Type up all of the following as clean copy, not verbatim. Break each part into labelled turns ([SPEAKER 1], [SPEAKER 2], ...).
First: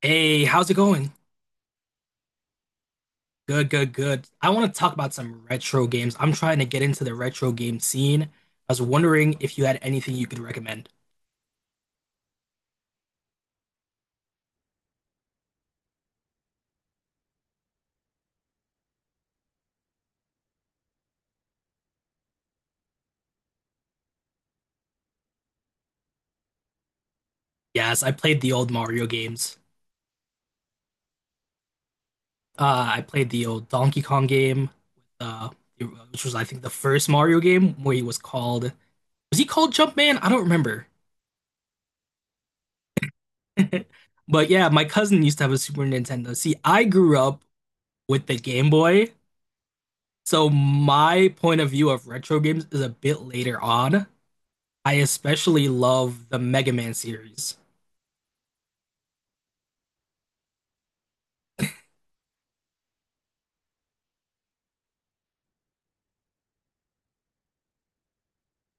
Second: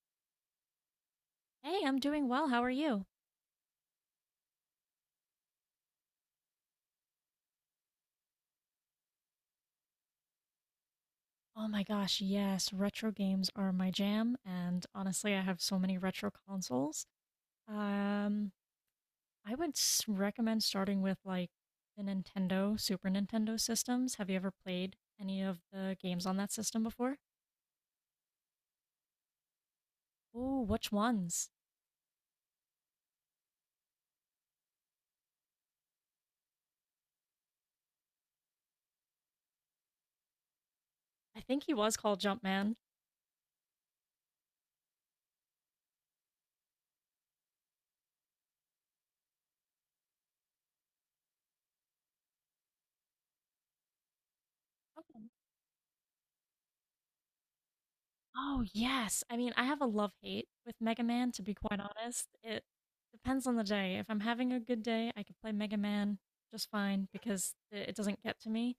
[SPEAKER 1] Hey, how's it going?
[SPEAKER 2] Hey, I'm doing well. How are you?
[SPEAKER 1] Good, good, good. I want to talk about some retro games. I'm trying to get into the retro game scene. I was wondering if you had anything you could recommend.
[SPEAKER 2] Oh my gosh, yes, retro games are my jam, and honestly, I have so many retro consoles. Um, I would s recommend starting with like the Nintendo, Super Nintendo systems. Have you ever played any of the games on that system before?
[SPEAKER 1] Yes, I played the old Mario games.
[SPEAKER 2] Oh, which ones?
[SPEAKER 1] I played the old Donkey Kong game, uh, which was I think the first Mario game where he was called was he called Jumpman? I don't remember.
[SPEAKER 2] I think he was called Jumpman.
[SPEAKER 1] But yeah, my cousin used to have a Super Nintendo. See, I grew up with the Game Boy, so my point of view of retro games is a bit later on. I especially love the Mega Man series.
[SPEAKER 2] Oh, yes. I mean, I have a love-hate with Mega Man, to be quite honest. It depends on the day. If I'm having a good day, I can play Mega Man just fine because it doesn't get to me.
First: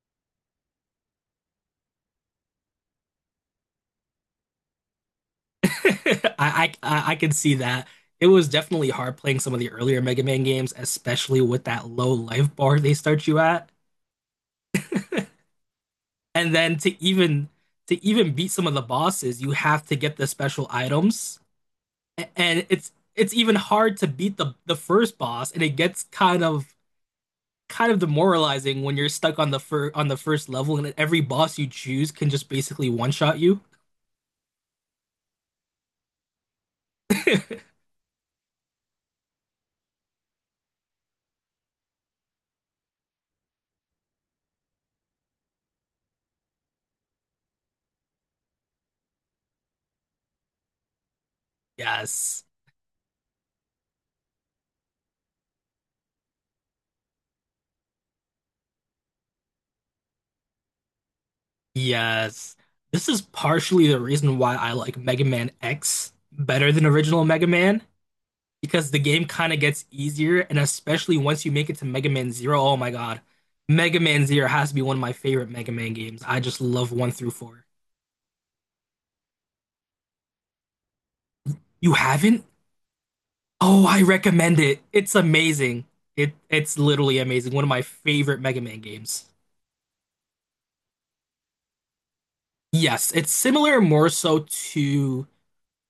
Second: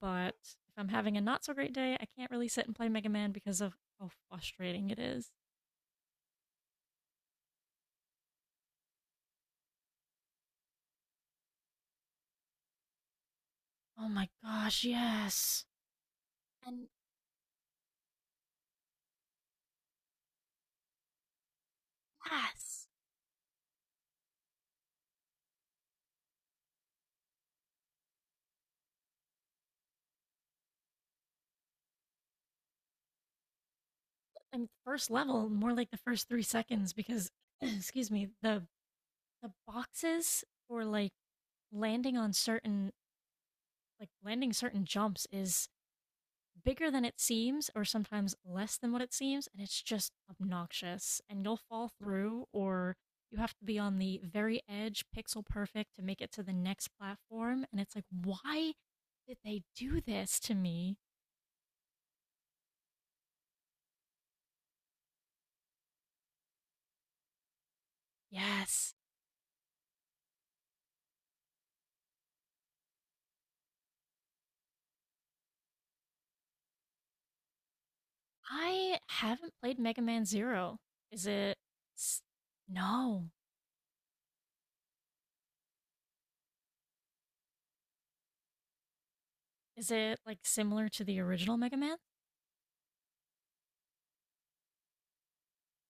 [SPEAKER 2] But if I'm having a not so great day, I can't really sit and play Mega Man because of how frustrating it is.
[SPEAKER 1] I can see that. It was definitely hard playing some of the earlier Mega Man games, especially with that low life bar they start you at.
[SPEAKER 2] Oh my gosh, yes.
[SPEAKER 1] And then
[SPEAKER 2] And
[SPEAKER 1] to even beat some of the bosses, you have to get the special items. And
[SPEAKER 2] yes.
[SPEAKER 1] it's even hard to beat the first boss, and it gets kind of demoralizing when you're stuck on the fir on the first level and every boss you choose can just basically one-shot you.
[SPEAKER 2] And first level, more like the first 3 seconds because, excuse me, the boxes for like landing on certain landing certain jumps is bigger than it seems or sometimes less than what it seems, and it's just obnoxious and you'll fall
[SPEAKER 1] Yes.
[SPEAKER 2] through, or you have to be on the very edge pixel perfect to make it to the next platform, and it's like, why did they do this to me?
[SPEAKER 1] Yes. This is partially the reason why I like Mega Man X better than original Mega Man, because
[SPEAKER 2] Yes.
[SPEAKER 1] the game kind of gets easier, and especially once you make it to Mega Man Zero, oh my God. Mega Man Zero has to be one of my favorite Mega Man games. I just love one through four.
[SPEAKER 2] I haven't played Mega Man 0. is it
[SPEAKER 1] You haven't?
[SPEAKER 2] no
[SPEAKER 1] Oh, I recommend it. It's amazing. It it's literally amazing. One of my favorite Mega Man games.
[SPEAKER 2] Is it like similar to the original Mega Man?
[SPEAKER 1] Yes, it's similar more so to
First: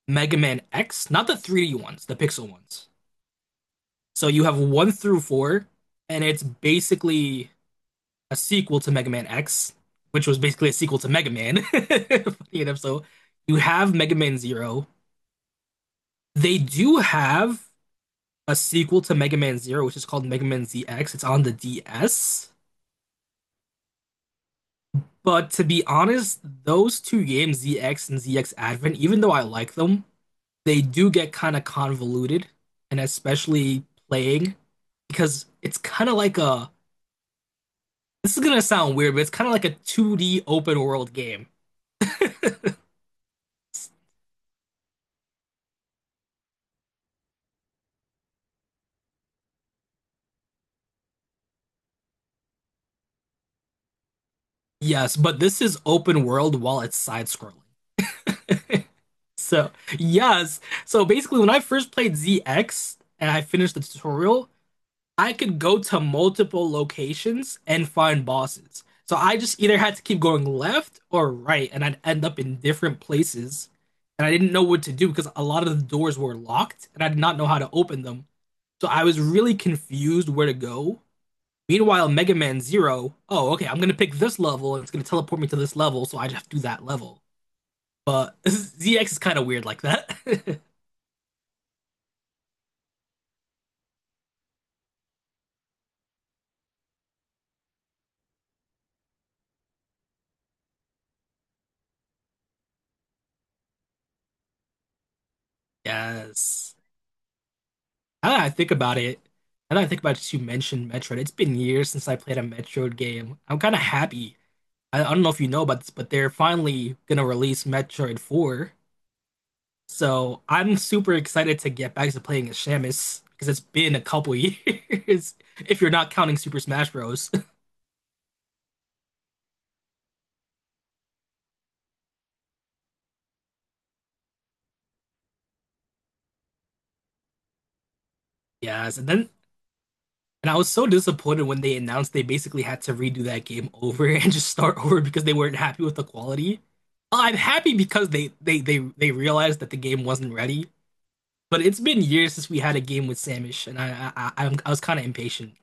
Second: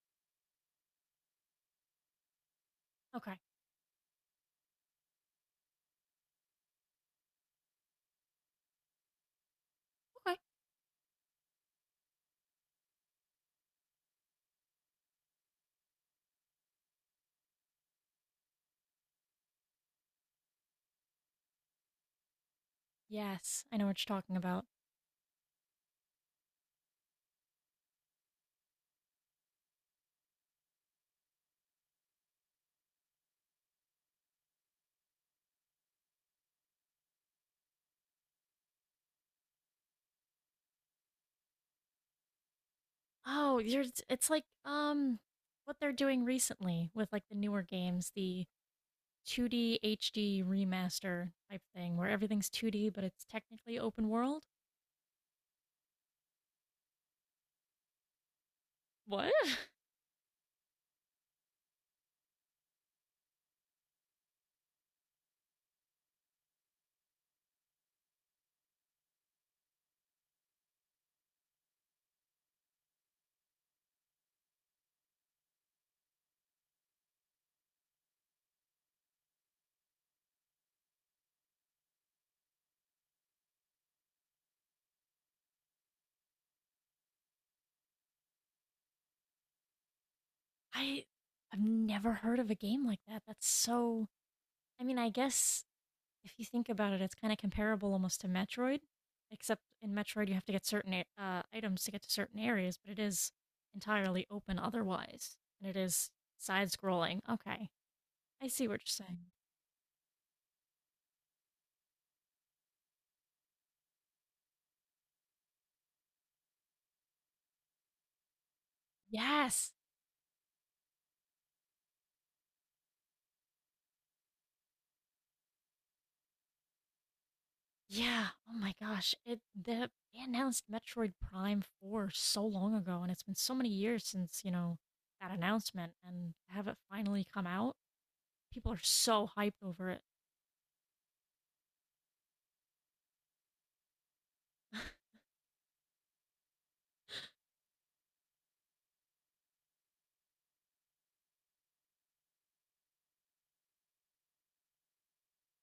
[SPEAKER 1] Mega Man X, not the 3D ones, the pixel ones.
[SPEAKER 2] Okay.
[SPEAKER 1] So you have one through four, and it's basically a sequel to Mega Man X, which
[SPEAKER 2] Okay.
[SPEAKER 1] was basically a sequel to Mega Man. Funny enough, so you have Mega Man Zero. They do have a sequel to Mega Man Zero, which is called Mega Man ZX. It's on the DS.
[SPEAKER 2] Yes, I know what you're talking about.
[SPEAKER 1] But to be honest, those two games, ZX and ZX Advent, even though I like them, they do get kind of convoluted, and especially playing because it's kind of like a this is gonna sound weird, but it's kind of like a 2D open world game.
[SPEAKER 2] Oh, you're it's like what they're doing recently with like the newer games, the 2D HD remaster type thing where everything's 2D but it's technically open world.
[SPEAKER 1] Yes, but this is open world while it's side scrolling.
[SPEAKER 2] What?
[SPEAKER 1] So, yes. So basically, when I first played ZX and I finished the tutorial, I could go to multiple locations and find bosses. So I just either had to keep going left or right, and I'd end up in different places. And I didn't know what to do because a lot of the doors were locked, and I did not know how to open them. So I was really confused where to go. Meanwhile, Mega Man Zero, oh, okay, I'm gonna pick this level and it's gonna teleport me to this level, so I just have to do that level. But ZX is kind of weird like that.
[SPEAKER 2] I I've never heard of a game like that. That's so, I mean, I guess if you think about it, it's kind of comparable almost to Metroid, except in Metroid you have to get certain items to get to certain areas, but it is entirely open otherwise, and it is
[SPEAKER 1] Yes.
[SPEAKER 2] side-scrolling. Okay,
[SPEAKER 1] Now that
[SPEAKER 2] I
[SPEAKER 1] I
[SPEAKER 2] see
[SPEAKER 1] think
[SPEAKER 2] what you're
[SPEAKER 1] about
[SPEAKER 2] saying.
[SPEAKER 1] it, now that I think about it, you mentioned Metroid. It's been years since I played a Metroid game. I'm kind of happy. I don't know if you know about this, but they're finally gonna release Metroid 4.
[SPEAKER 2] Yes.
[SPEAKER 1] So I'm super excited to get back to playing as Samus because it's been a couple years if you're not counting Super Smash Bros.
[SPEAKER 2] Yeah. Oh my gosh. It the they announced Metroid Prime 4 so long ago, and it's been so many years since that announcement, and to have it finally come out. People are
[SPEAKER 1] Yes, and
[SPEAKER 2] so
[SPEAKER 1] then
[SPEAKER 2] hyped over it.
[SPEAKER 1] and I was so disappointed when they announced they basically had to redo that game over and just start over because they weren't happy with the quality. Well, I'm happy because they realized that the game wasn't ready. But it's been years since we had a game with Samish, and I was kind of impatient.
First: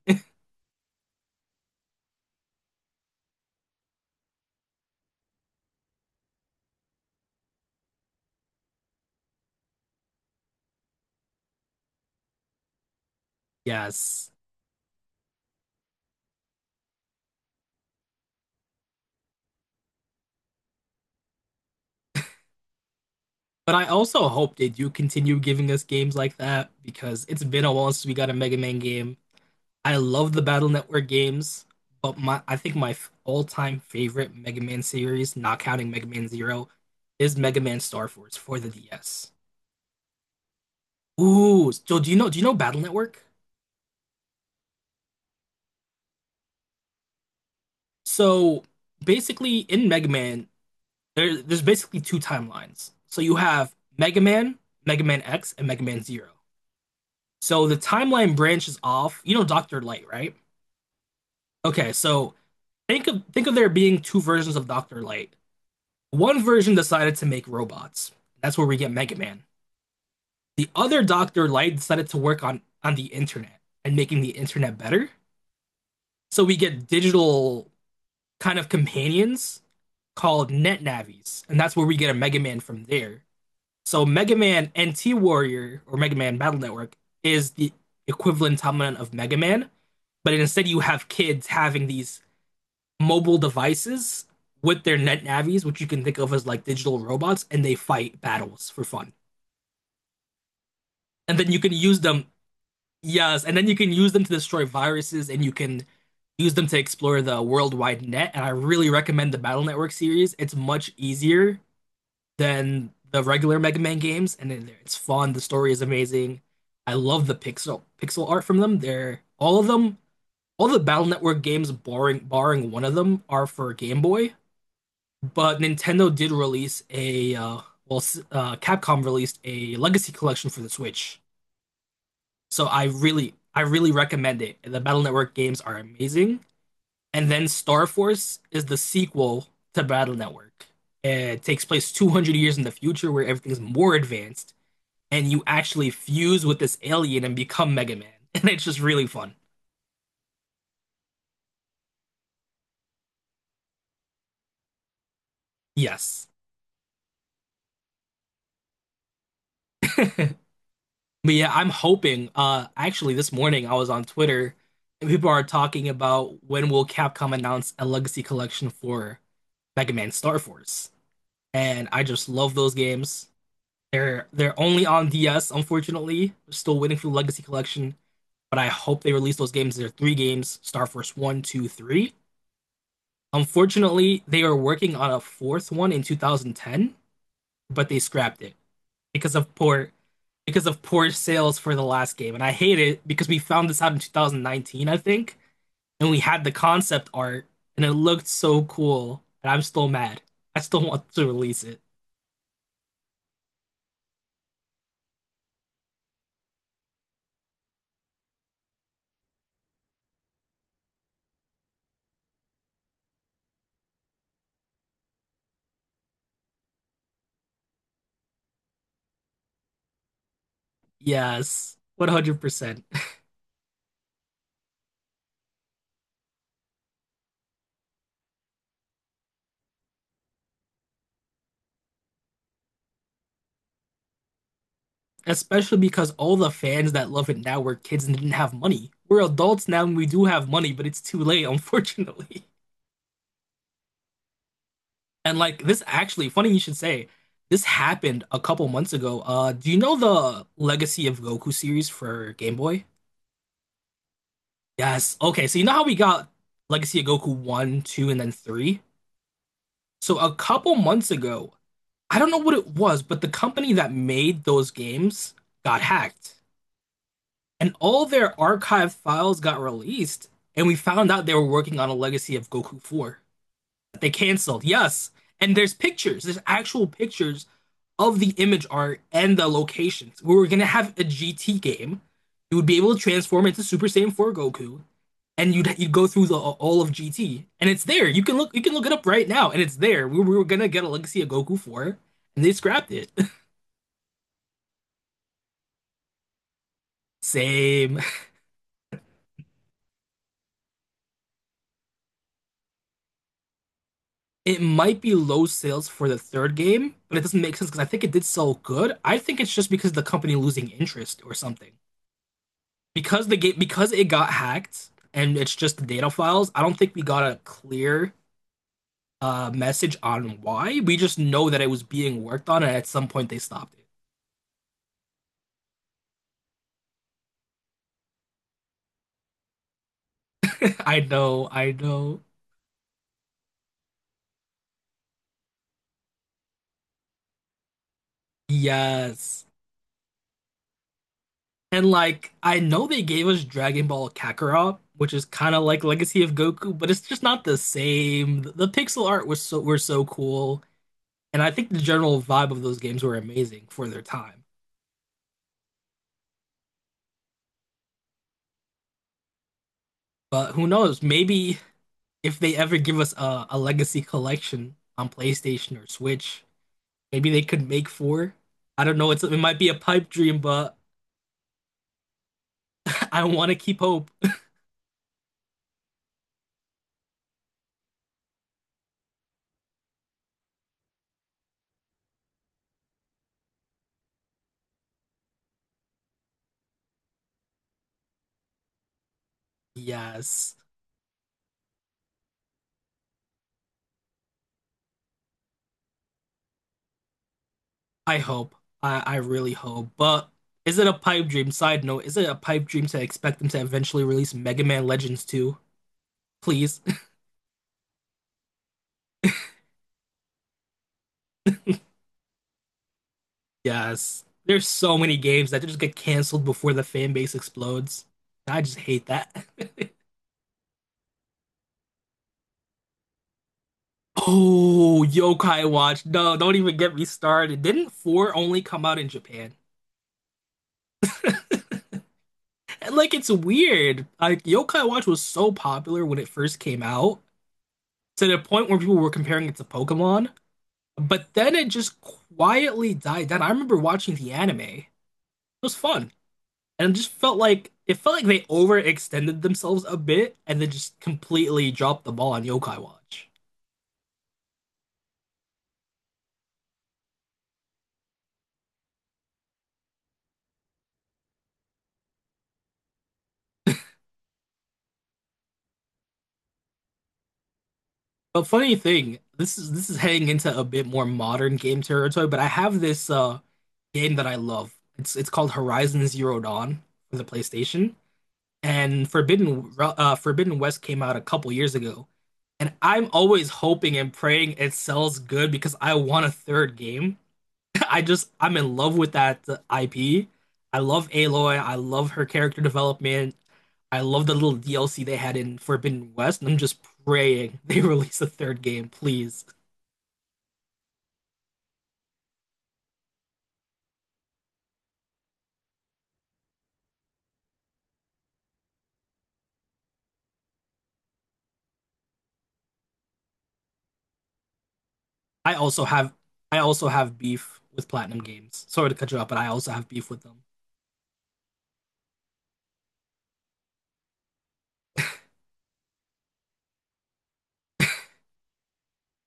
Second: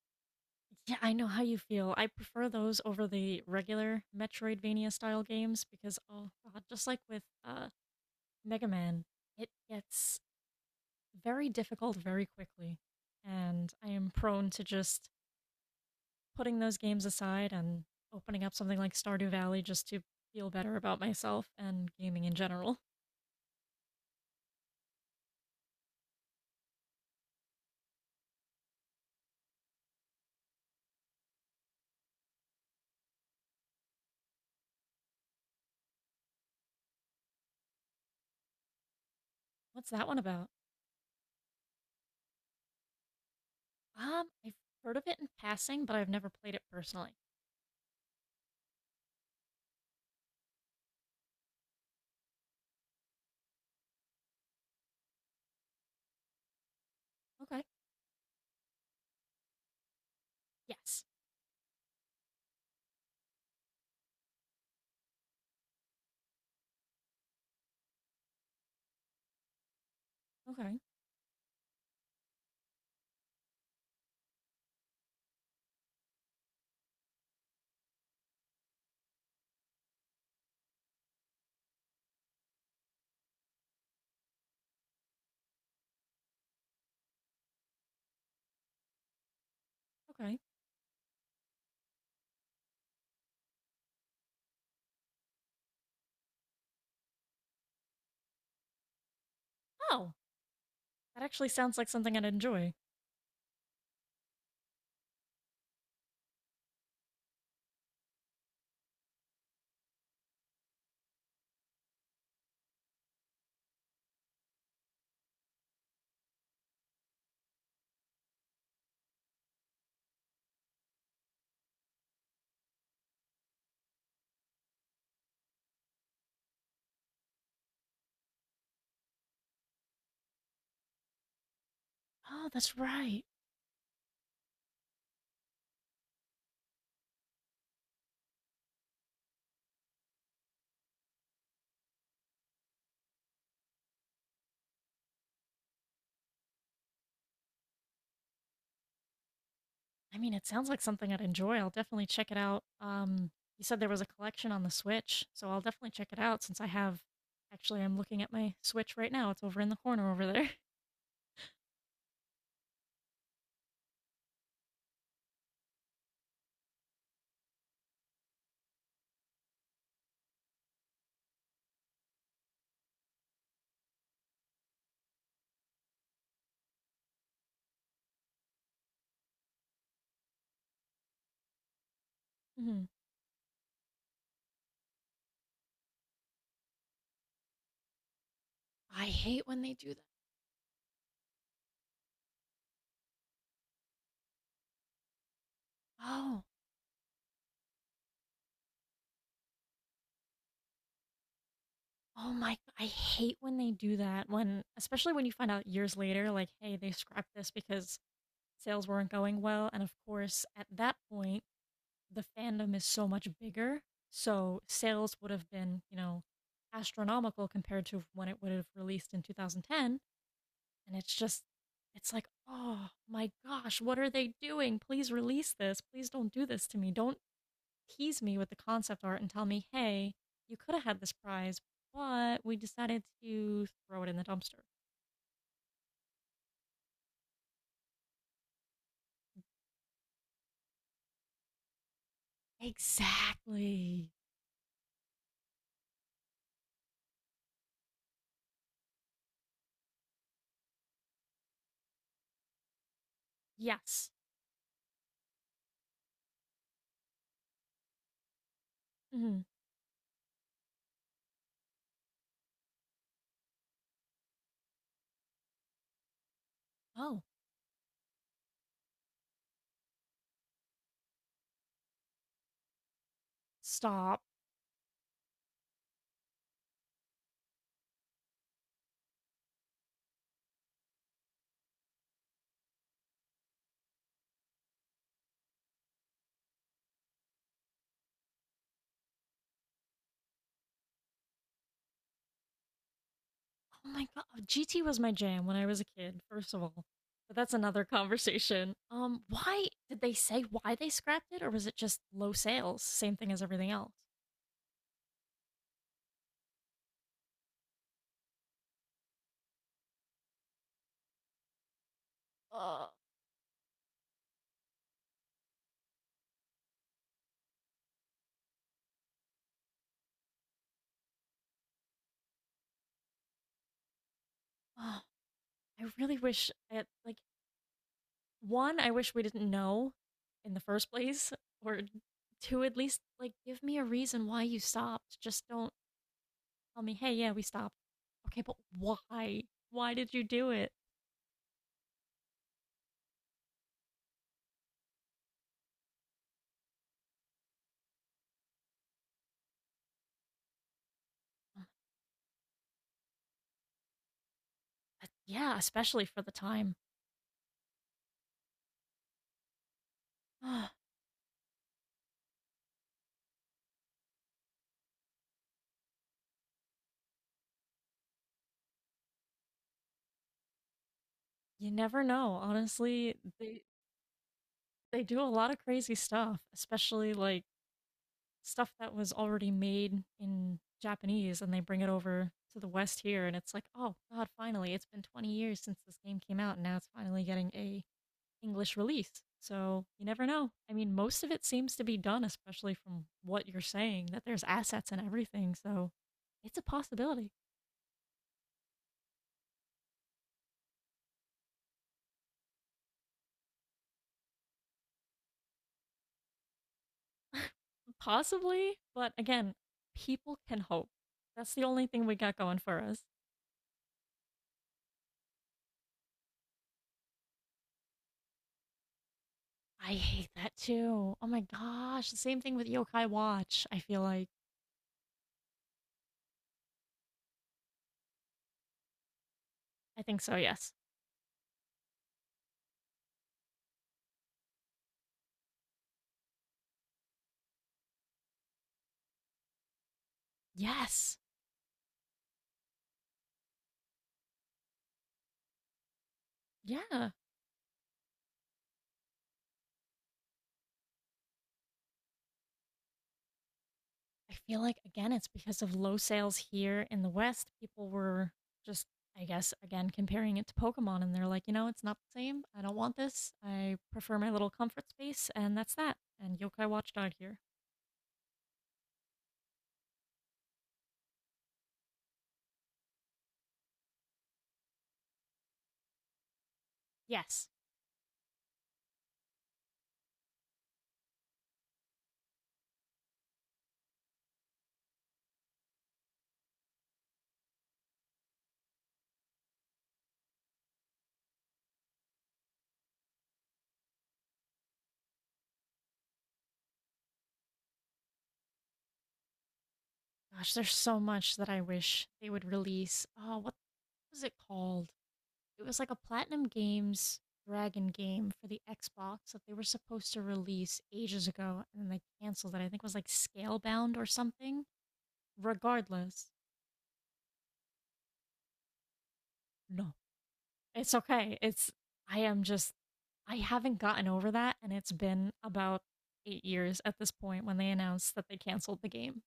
[SPEAKER 2] Yeah, I know how you feel. I prefer those over the regular Metroidvania style games because, oh god, just like with Mega Man, it gets very difficult very quickly. And I am
[SPEAKER 1] Yes.
[SPEAKER 2] prone to just putting those games aside and opening up something like Stardew Valley just to feel better about myself and gaming in general.
[SPEAKER 1] But I also hope they do continue giving us games like that because it's been a while since we got a Mega Man game. I love the Battle Network games, but my I think my all-time favorite Mega Man series, not counting Mega Man Zero, is Mega Man Star Force for the DS.
[SPEAKER 2] What's that one about?
[SPEAKER 1] Ooh, so do you know Battle Network?
[SPEAKER 2] I've heard of it in passing, but I've never played it personally.
[SPEAKER 1] So basically in Mega Man, there's basically two timelines. So you have Mega Man, Mega Man X, and Mega Man Zero.
[SPEAKER 2] Okay.
[SPEAKER 1] So the timeline branches off. You know Dr. Light, right?
[SPEAKER 2] Yes.
[SPEAKER 1] Okay, so think of there being two versions of Dr. Light. One version decided to make robots. That's where we get Mega Man. The
[SPEAKER 2] Okay.
[SPEAKER 1] other Dr. Light decided to work on, the internet and making the internet better. So we get digital kind of companions called Net Navies, and that's where we get a Mega Man from there. So Mega Man NT Warrior or Mega Man Battle Network is the equivalent dominant of Mega Man, but
[SPEAKER 2] Okay.
[SPEAKER 1] instead you have kids having these mobile devices with their net navies, which you can think of as like digital robots, and they fight battles for fun.
[SPEAKER 2] Oh, that
[SPEAKER 1] And
[SPEAKER 2] actually
[SPEAKER 1] then you can
[SPEAKER 2] sounds like
[SPEAKER 1] use
[SPEAKER 2] something I'd
[SPEAKER 1] them,
[SPEAKER 2] enjoy.
[SPEAKER 1] yes, and then you can use them to destroy viruses and you can use them to explore the worldwide net. And I really recommend the Battle Network series. It's much easier than the regular Mega Man games, and it's fun. The story is amazing. I love the pixel art from them. They're all of them, all the Battle Network games, barring one of them, are for Game Boy. But Nintendo did release a Capcom released a Legacy Collection for the Switch.
[SPEAKER 2] Oh,
[SPEAKER 1] So
[SPEAKER 2] that's right.
[SPEAKER 1] I really recommend it. The Battle Network games are amazing. And then Star Force is the sequel to Battle Network. It takes place 200 years in the future where everything's more advanced, and you actually fuse with this alien and become Mega Man. And it's just really fun.
[SPEAKER 2] I mean, it sounds like something I'd enjoy. I'll definitely check it out. You said there was a collection on the Switch, so I'll definitely check it
[SPEAKER 1] Yes.
[SPEAKER 2] out since I have. Actually, I'm looking at my Switch right now. It's over in the corner over there.
[SPEAKER 1] But yeah, I'm hoping. Actually, this morning I was on Twitter and people are talking about when will Capcom announce a legacy collection for Mega Man Star Force. And I just love those games. They're only on DS, unfortunately. We're still waiting for the legacy collection, but I hope they release those games. There are three games, Star Force One, 2, 3.
[SPEAKER 2] hmm
[SPEAKER 1] Unfortunately, they are working on a fourth one in 2010, but they scrapped it
[SPEAKER 2] I
[SPEAKER 1] because
[SPEAKER 2] hate
[SPEAKER 1] of
[SPEAKER 2] when they
[SPEAKER 1] poor
[SPEAKER 2] do.
[SPEAKER 1] because of poor sales for the last game. And I hate it because we found this out in 2019, I think, and we
[SPEAKER 2] Oh,
[SPEAKER 1] had the concept art and it looked so cool, and I'm still mad. I still want to release it.
[SPEAKER 2] oh my, I hate when they do that, when especially when you find out years later like, "Hey, they scrapped this because sales weren't going well." And of course, at that point, the fandom is so much bigger, so sales would have been astronomical compared to when it would have released in 2010, and
[SPEAKER 1] Yes,
[SPEAKER 2] it's like,
[SPEAKER 1] 100%.
[SPEAKER 2] "Oh my gosh, what are they doing? Please release this. Please don't do this to me. Don't tease me with the concept art and tell me, hey, you could have had this prize, but we decided to throw it in the dumpster."
[SPEAKER 1] Especially because all the fans that love it now were kids and didn't have money. We're adults now and we do have money, but it's too late, unfortunately.
[SPEAKER 2] Exactly.
[SPEAKER 1] And like this actually, funny you should say, this happened a couple months ago. Do you know the Legacy of Goku series for Game Boy?
[SPEAKER 2] Yes.
[SPEAKER 1] Yes. Okay, so you know how we got Legacy of Goku 1, 2, and then 3?
[SPEAKER 2] Mhm.
[SPEAKER 1] So a couple months ago, I don't know what it was, but the company that made those games got hacked.
[SPEAKER 2] Oh,
[SPEAKER 1] And all their archived files got released, and we found out they were working on a legacy of Goku 4 that they
[SPEAKER 2] stop.
[SPEAKER 1] canceled. Yes. And there's actual pictures of the image art and the locations. We were gonna have a GT game. You would be able to transform into Super Saiyan 4 Goku, and you'd go through the all of GT, and it's there. You can look it up right now, and it's there. We were gonna get a legacy of Goku 4, and they scrapped it.
[SPEAKER 2] Oh my God. GT was my jam when I was a kid, first of all. But that's another
[SPEAKER 1] Same.
[SPEAKER 2] conversation. Why they scrapped it, or was it just low sales? Same thing as everything else.
[SPEAKER 1] It might be low sales for the third game, but it doesn't make sense because I think it did sell good. I think it's just because of the company losing interest or something.
[SPEAKER 2] Ugh.
[SPEAKER 1] Because because it got hacked and it's just the data files, I don't think we got a clear message on why. We just know that it was being worked on, and at some point they stopped
[SPEAKER 2] Oh, I really wish I, like, one, I wish we didn't know in the
[SPEAKER 1] it.
[SPEAKER 2] first place,
[SPEAKER 1] I
[SPEAKER 2] or
[SPEAKER 1] know.
[SPEAKER 2] two, at least like give me a reason why you stopped. Just don't tell me, hey, yeah, we stopped. Okay, but why?
[SPEAKER 1] Yes.
[SPEAKER 2] Why did you do it?
[SPEAKER 1] And like, I know they gave us Dragon Ball Kakarot, which is kind of like Legacy of Goku, but it's just not the same. The pixel art was so were so cool. And I think the general vibe of those games were amazing for their time.
[SPEAKER 2] But yeah, especially for the time.
[SPEAKER 1] But who knows? Maybe if they ever give us a legacy collection on PlayStation or Switch, maybe they could make four. I don't know. It might be a pipe dream, but
[SPEAKER 2] You never know, honestly.
[SPEAKER 1] I want to
[SPEAKER 2] They
[SPEAKER 1] keep hope.
[SPEAKER 2] they do a lot of crazy stuff, especially like stuff that was already made in Japanese and they bring it over to the West here, and it's like, oh God, finally, it's been 20 years since this game came out and now it's finally getting a English release. So you never know.
[SPEAKER 1] Yes,
[SPEAKER 2] I mean, most of it seems to be done, especially from what you're saying, that there's assets and everything. So it's a possibility.
[SPEAKER 1] I hope. I really hope. But is it a pipe dream? Side note: is it a pipe dream to expect them to eventually release Mega Man Legends 2? Please.
[SPEAKER 2] Possibly, but again, people can hope. That's the only thing we got going for us.
[SPEAKER 1] Yes. There's so many games that just get canceled before the fan base explodes. I just hate that.
[SPEAKER 2] I hate that too. Oh my gosh. The same thing with Yokai Watch, I feel like.
[SPEAKER 1] Oh, Yokai Watch. No, don't even get me started. Didn't 4 only come out in Japan?
[SPEAKER 2] I think so, yes.
[SPEAKER 1] And like it's weird. Like Yokai Watch was so popular when it first came out to the point where people were comparing it to Pokemon,
[SPEAKER 2] Yes.
[SPEAKER 1] but then it just quietly died down. I remember watching the anime. It was fun. And it
[SPEAKER 2] Yeah.
[SPEAKER 1] just felt like they overextended themselves a bit and then just completely dropped the ball on Yokai Watch.
[SPEAKER 2] I feel like again it's because of low sales here in the West. People were just, I guess, again comparing it to Pokemon, and they're like, it's not the same. I don't want this. I prefer my little comfort space, and that's that. And Yokai Watchdog here.
[SPEAKER 1] But funny thing, this is heading into a bit more modern game territory, but I have this game that I love. It's called Horizon Zero Dawn for the
[SPEAKER 2] Yes.
[SPEAKER 1] PlayStation, and Forbidden West came out a couple years ago. And I'm always hoping and praying it sells good because I want a third game. I'm in love with that IP. I love Aloy. I love her character development. I love the little DLC they had in Forbidden West, and I'm just praying they release a third game, please.
[SPEAKER 2] Gosh, there's so much that I wish they would release. Oh, what was it called? It was like a Platinum Games Dragon game for the Xbox that they were supposed to release ages ago, and then they canceled it. I think it was like Scalebound or something.
[SPEAKER 1] I also have
[SPEAKER 2] Regardless,
[SPEAKER 1] I also have beef with Platinum Games. Sorry to cut you off, but I also have
[SPEAKER 2] no.
[SPEAKER 1] beef with them.
[SPEAKER 2] It's okay. It's I am just I haven't gotten over that, and it's been about 8 years at this point when they announced that they canceled the game.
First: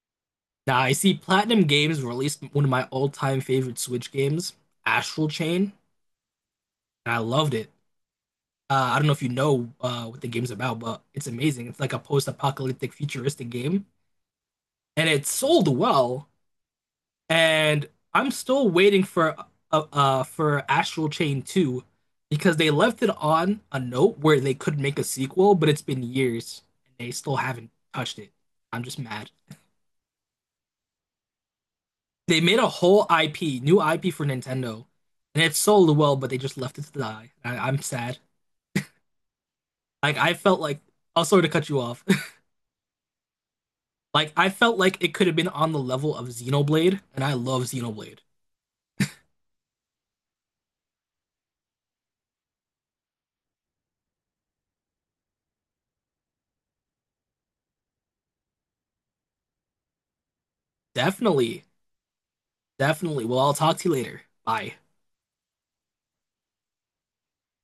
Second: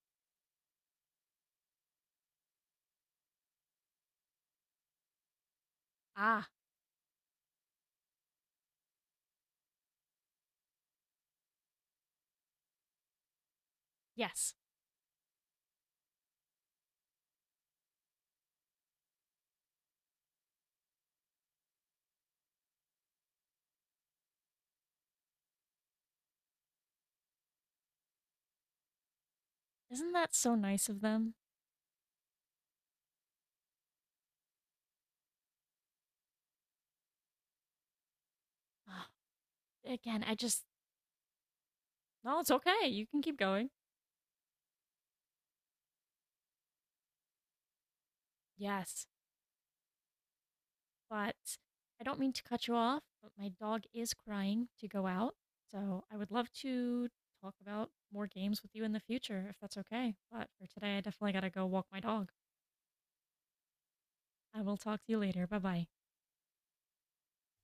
[SPEAKER 1] Now I see Platinum Games released one of my all-time favorite Switch games, Astral Chain,
[SPEAKER 2] Ah,
[SPEAKER 1] and I loved it. I don't know if you know what the game's about, but it's amazing. It's like a post-apocalyptic futuristic game
[SPEAKER 2] yes.
[SPEAKER 1] and it sold well. And I'm still waiting for Astral Chain 2 because they left it on a note where they could make a sequel, but it's been years and they still haven't touched it. I'm just mad.
[SPEAKER 2] Isn't that so nice of them?
[SPEAKER 1] They made a whole IP, new IP for Nintendo, and it sold well, but they just left it to die. I'm sad.
[SPEAKER 2] Ah,
[SPEAKER 1] Like
[SPEAKER 2] again, I
[SPEAKER 1] I felt
[SPEAKER 2] just.
[SPEAKER 1] like I'll sorry to cut you off.
[SPEAKER 2] No, it's okay. You can keep going.
[SPEAKER 1] Like I felt like it could have been on the level of Xenoblade, and I love Xenoblade.
[SPEAKER 2] Yes. But I don't mean to cut you off, but my dog is crying to go out. So, I would love to talk about more games with you in the future if that's okay. But for today, I definitely got to go
[SPEAKER 1] Definitely,
[SPEAKER 2] walk my dog.
[SPEAKER 1] definitely. Well, I'll talk to you later.
[SPEAKER 2] I
[SPEAKER 1] Bye.
[SPEAKER 2] will talk to you later. Bye-bye.